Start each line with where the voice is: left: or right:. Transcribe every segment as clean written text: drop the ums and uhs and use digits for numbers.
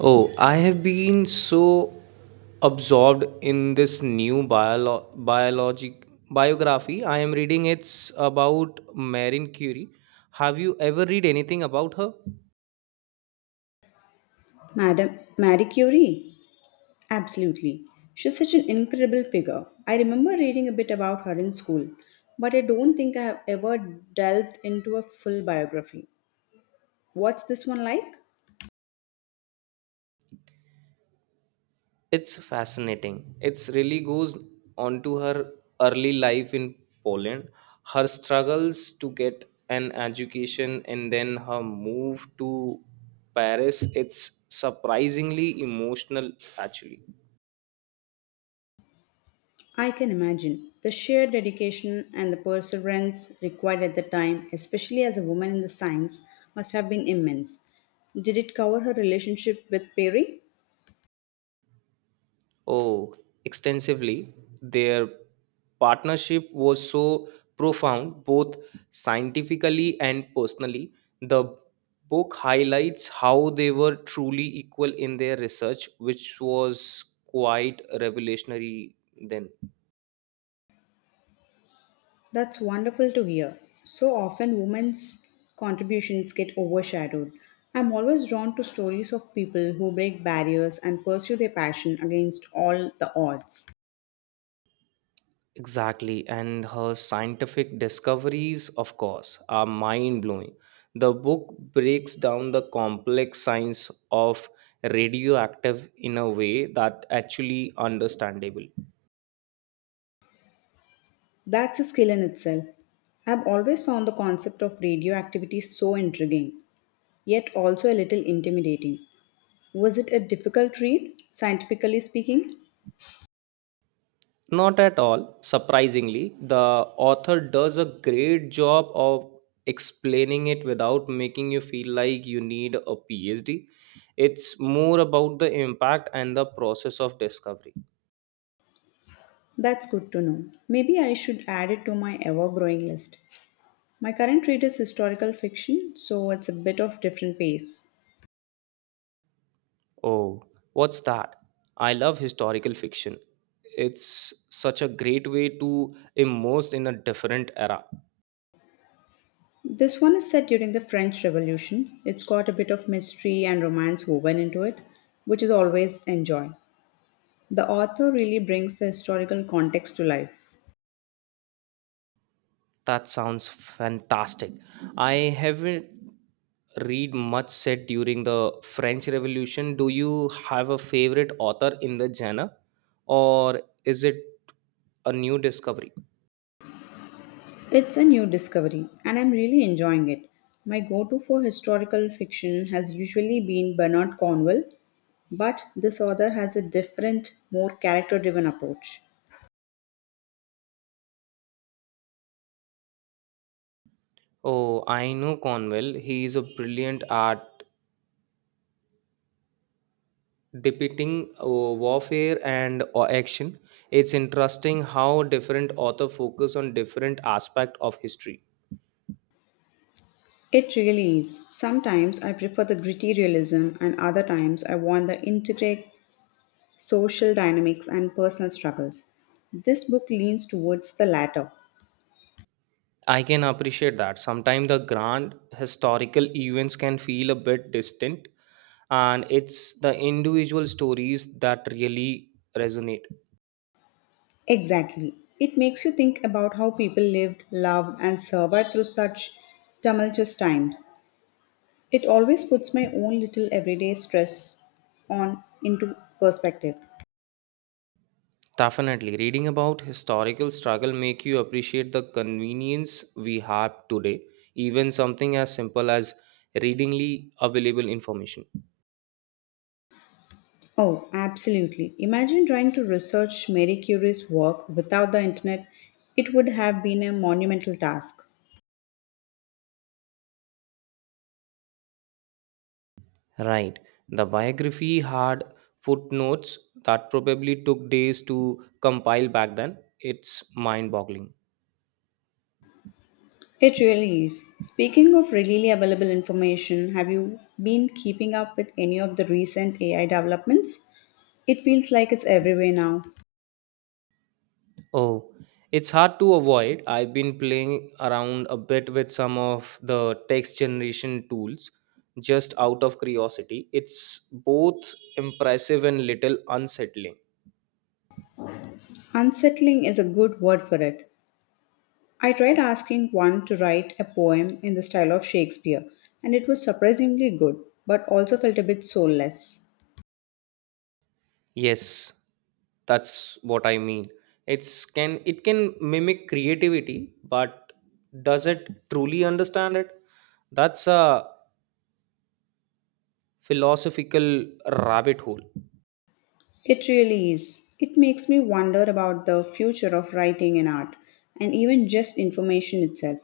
right: Oh, I have been so absorbed in this new biolo- biologic biography. I am reading it's about Marie Curie. Have you ever read anything about her?
left: Madam Marie Curie? Absolutely. She's such an incredible figure. I remember reading a bit about her in school, but I don't think I have ever delved into a full biography. What's this one like?
right: It's fascinating. It's really goes on to her early life in Poland, her struggles to get an education and then her move to Paris. It's surprisingly emotional actually.
left: I can imagine. The sheer dedication and the perseverance required at the time, especially as a woman in the science, must have been immense. Did it cover her relationship with Perry?
right: Oh, extensively. Their partnership was so profound, both scientifically and personally. The book highlights how they were truly equal in their research, which was quite revolutionary then.
left: That's wonderful to hear. So often women's contributions get overshadowed. I'm always drawn to stories of people who break barriers and pursue their passion against all the odds.
right: Exactly, and her scientific discoveries, of course, are mind blowing. The book breaks down the complex science of radioactive in a way that actually understandable.
left: That's a skill in itself. I've always found the concept of radioactivity so intriguing, yet also a little intimidating. Was it a difficult read, scientifically speaking?
right: Not at all, surprisingly, the author does a great job of explaining it without making you feel like you need a PhD. It's more about the impact and the process of discovery.
left: That's good to know. Maybe I should add it to my ever growing list. My current read is historical fiction, so it's a bit of different pace.
right: Oh, what's that? I love historical fiction. It's such a great way to immerse in a different era.
left: This one is set during the French Revolution. It's got a bit of mystery and romance woven into it, which is always enjoy. The author really brings the historical context to life.
right: That sounds fantastic. I haven't read much set during the French Revolution. Do you have a favorite author in the genre, or is it a new discovery?
left: It's a new discovery, and I'm really enjoying it. My go to for historical fiction has usually been Bernard Cornwell, but this author has a different, more character driven approach.
right: Oh, I know Conwell. He is a brilliant at depicting warfare and action. It's interesting how different authors focus on different aspects of history.
left: It really is. Sometimes I prefer the gritty realism, and other times I want the intricate social dynamics and personal struggles. This book leans towards the latter.
right: I can appreciate that. Sometimes the grand historical events can feel a bit distant, and it's the individual stories that really resonate.
left: Exactly. It makes you think about how people lived, loved, and survived through such tumultuous times. It always puts my own little everyday stress on into perspective.
right: Definitely, reading about historical struggle make you appreciate the convenience we have today, even something as simple as readingly available information.
left: Oh, absolutely. Imagine trying to research Marie Curie's work without the internet. It would have been a monumental task.
right: Right. The biography had footnotes that probably took days to compile back then. It's mind boggling.
left: It really is. Speaking of readily available information, have you been keeping up with any of the recent AI developments? It feels like it's everywhere now.
right: Oh, it's hard to avoid. I've been playing around a bit with some of the text generation tools just out of curiosity. It's both impressive and little unsettling.
left: Unsettling is a good word for it. I tried asking one to write a poem in the style of Shakespeare, and it was surprisingly good, but also felt a bit soulless.
right: Yes, that's what I mean. It can mimic creativity, but does it truly understand it? That's a philosophical rabbit hole.
left: It really is. It makes me wonder about the future of writing and art, and even just information itself.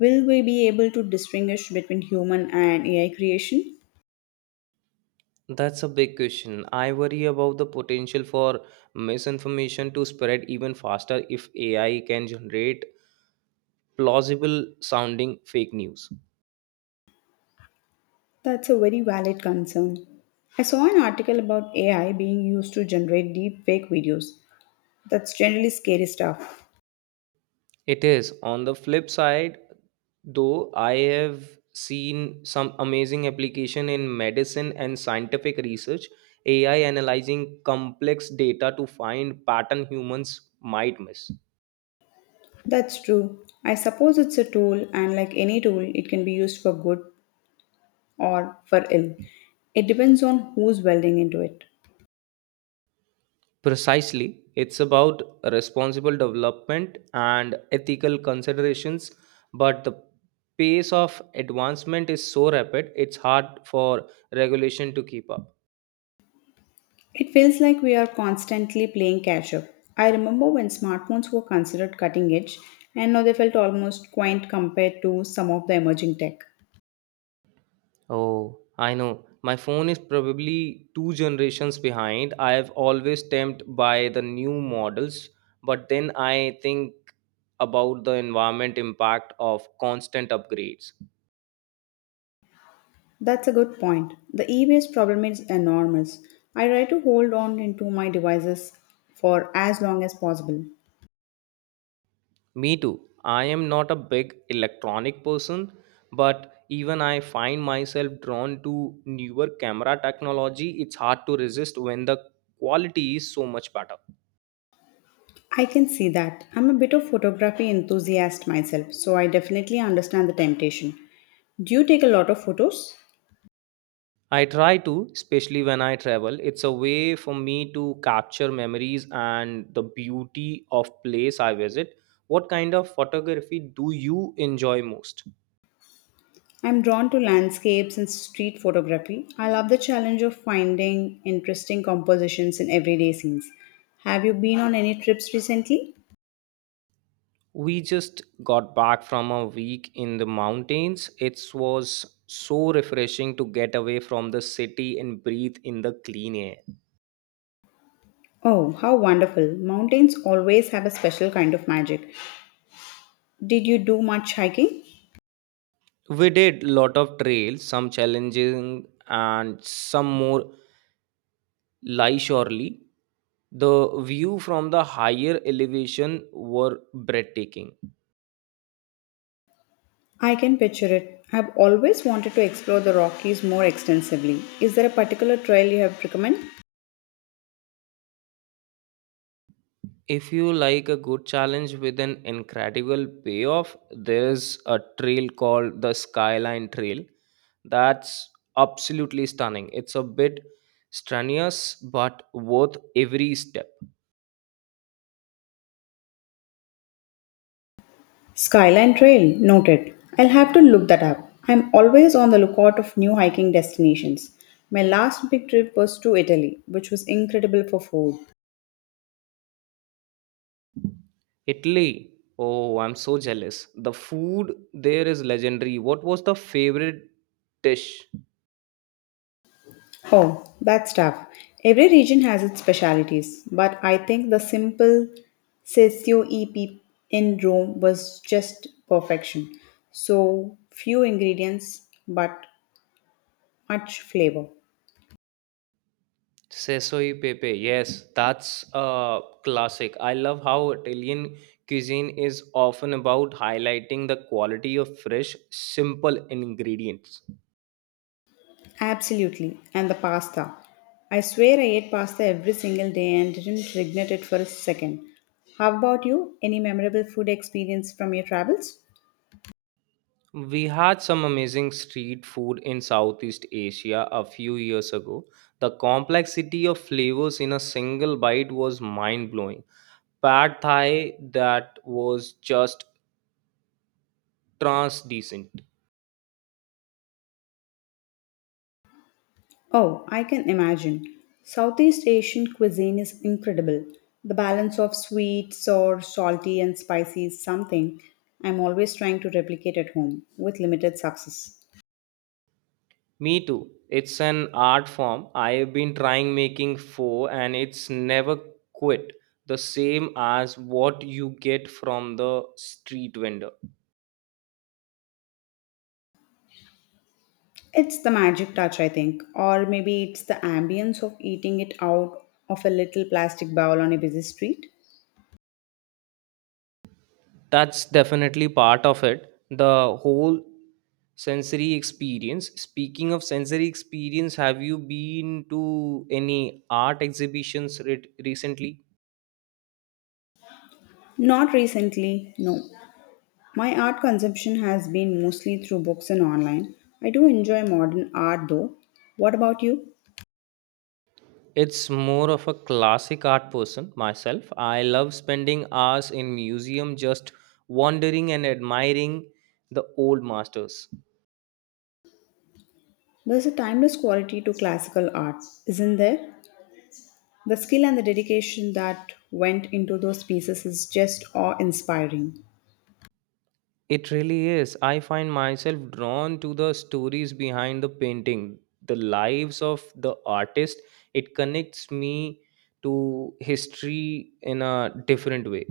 left: Will we be able to distinguish between human and AI creation?
right: That's a big question. I worry about the potential for misinformation to spread even faster if AI can generate plausible sounding fake news.
left: That's a very valid concern. I saw an article about AI being used to generate deep fake videos. That's generally scary stuff.
right: It is. On the flip side, though, I have seen some amazing application in medicine and scientific research, AI analyzing complex data to find pattern humans might miss.
left: That's true. I suppose it's a tool, and like any tool, it can be used for good or for ill. It depends on who's welding into it.
right: Precisely, it's about responsible development and ethical considerations, but the pace of advancement is so rapid, it's hard for regulation to keep up.
left: It feels like we are constantly playing catch up. I remember when smartphones were considered cutting edge, and now they felt almost quaint compared to some of the emerging tech.
right: Oh, I know. My phone is probably two generations behind. I have always tempted by the new models, but then I think about the environment impact of constant upgrades.
left: That's a good point. The e waste problem is enormous. I try to hold on into my devices for as long as possible.
right: Me too. I am not a big electronic person, but even I find myself drawn to newer camera technology. It's hard to resist when the quality is so much better.
left: I can see that. I'm a bit of photography enthusiast myself, so I definitely understand the temptation. Do you take a lot of photos?
right: I try to, especially when I travel. It's a way for me to capture memories and the beauty of place I visit. What kind of photography do you enjoy most?
left: I'm drawn to landscapes and street photography. I love the challenge of finding interesting compositions in everyday scenes. Have you been on any trips recently?
right: We just got back from a week in the mountains. It was so refreshing to get away from the city and breathe in the clean air.
left: Oh, how wonderful! Mountains always have a special kind of magic. Did you do much hiking?
right: We did lot of trails, some challenging and some more leisurely. The view from the higher elevation were breathtaking.
left: I can picture it. I've always wanted to explore the Rockies more extensively. Is there a particular trail you have recommend?
right: If you like a good challenge with an incredible payoff, there is a trail called the Skyline Trail. That's absolutely stunning. It's a bit strenuous, but worth every step.
left: Skyline Trail, noted. I'll have to look that up. I'm always on the lookout of new hiking destinations. My last big trip was to Italy, which was incredible for food.
right: Italy. Oh, I'm so jealous. The food there is legendary. What was the favorite dish?
left: Oh, that's tough. Every region has its specialities, but I think the simple Sessio EP in Rome was just perfection. So few ingredients, but much flavor.
right: Sesoi pepe, yes, that's a classic. I love how Italian cuisine is often about highlighting the quality of fresh, simple ingredients.
left: Absolutely. And the pasta. I swear I ate pasta every single day and didn't regret it for a second. How about you? Any memorable food experience from your travels?
right: We had some amazing street food in Southeast Asia a few years ago. The complexity of flavors in a single bite was mind blowing. Pad Thai that was just trans decent.
left: Oh, I can imagine. Southeast Asian cuisine is incredible. The balance of sweet, sour, salty, and spicy is something I'm always trying to replicate at home with limited success.
right: Me too. It's an art form. I've been trying making four and it's never quit. The same as what you get from the street vendor.
left: It's the magic touch, I think, or maybe it's the ambience of eating it out of a little plastic bowl on a busy street.
right: That's definitely part of it. The whole sensory experience. Speaking of sensory experience, have you been to any art exhibitions recently?
left: Not recently, no. My art consumption has been mostly through books and online. I do enjoy modern art though. What about you?
right: It's more of a classic art person myself. I love spending hours in museum just wandering and admiring the old masters.
left: There's a timeless quality to classical art, isn't there? The skill and the dedication that went into those pieces is just awe inspiring.
right: It really is. I find myself drawn to the stories behind the painting, the lives of the artist. It connects me to history in a different way.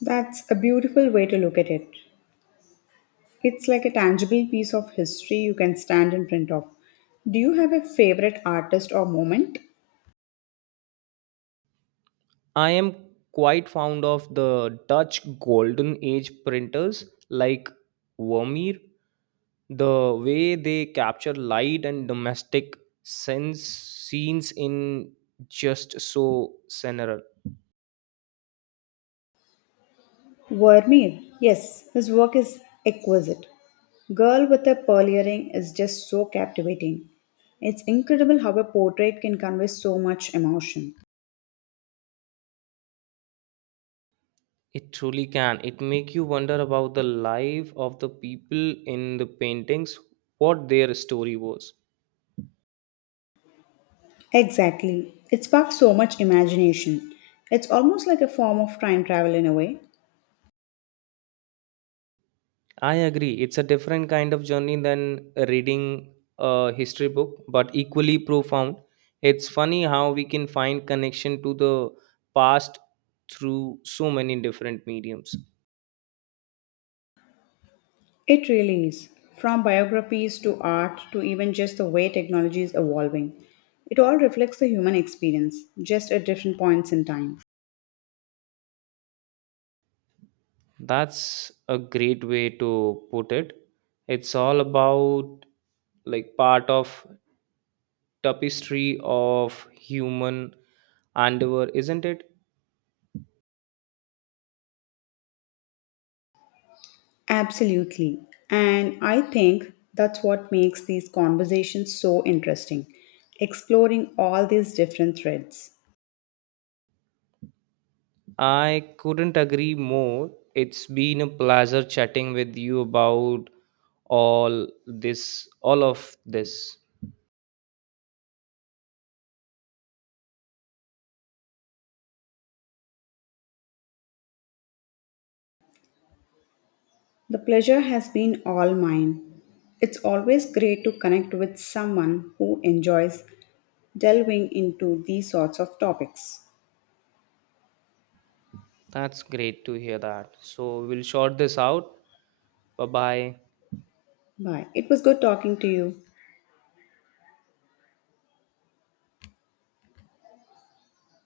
left: That's a beautiful way to look at it. It's like a tangible piece of history you can stand in front of. Do you have a favorite artist or moment?
right: I am quite fond of the Dutch golden age printers like Vermeer, the way they capture light and domestic sense scenes in just so scenario.
left: Vermeer, yes, his work is exquisite. Girl with a Pearl Earring is just so captivating. It's incredible how a portrait can convey so much emotion.
right: It truly can. It make you wonder about the life of the people in the paintings, what their story was.
left: Exactly. It sparks so much imagination. It's almost like a form of time travel in a way.
right: I agree, it's a different kind of journey than reading a history book, but equally profound. It's funny how we can find connection to the past through so many different mediums.
left: It really is. From biographies to art to even just the way technology is evolving, it all reflects the human experience, just at different points in time.
right: That's a great way to put it. It's all about like part of tapestry of human endeavor, isn't it?
left: Absolutely. And I think that's what makes these conversations so interesting, exploring all these different threads.
right: I couldn't agree more. It's been a pleasure chatting with you about all this, all of this.
left: The pleasure has been all mine. It's always great to connect with someone who enjoys delving into these sorts of topics.
right: That's great to hear that. So we'll short this out. Bye bye.
left: Bye. It was good talking to you.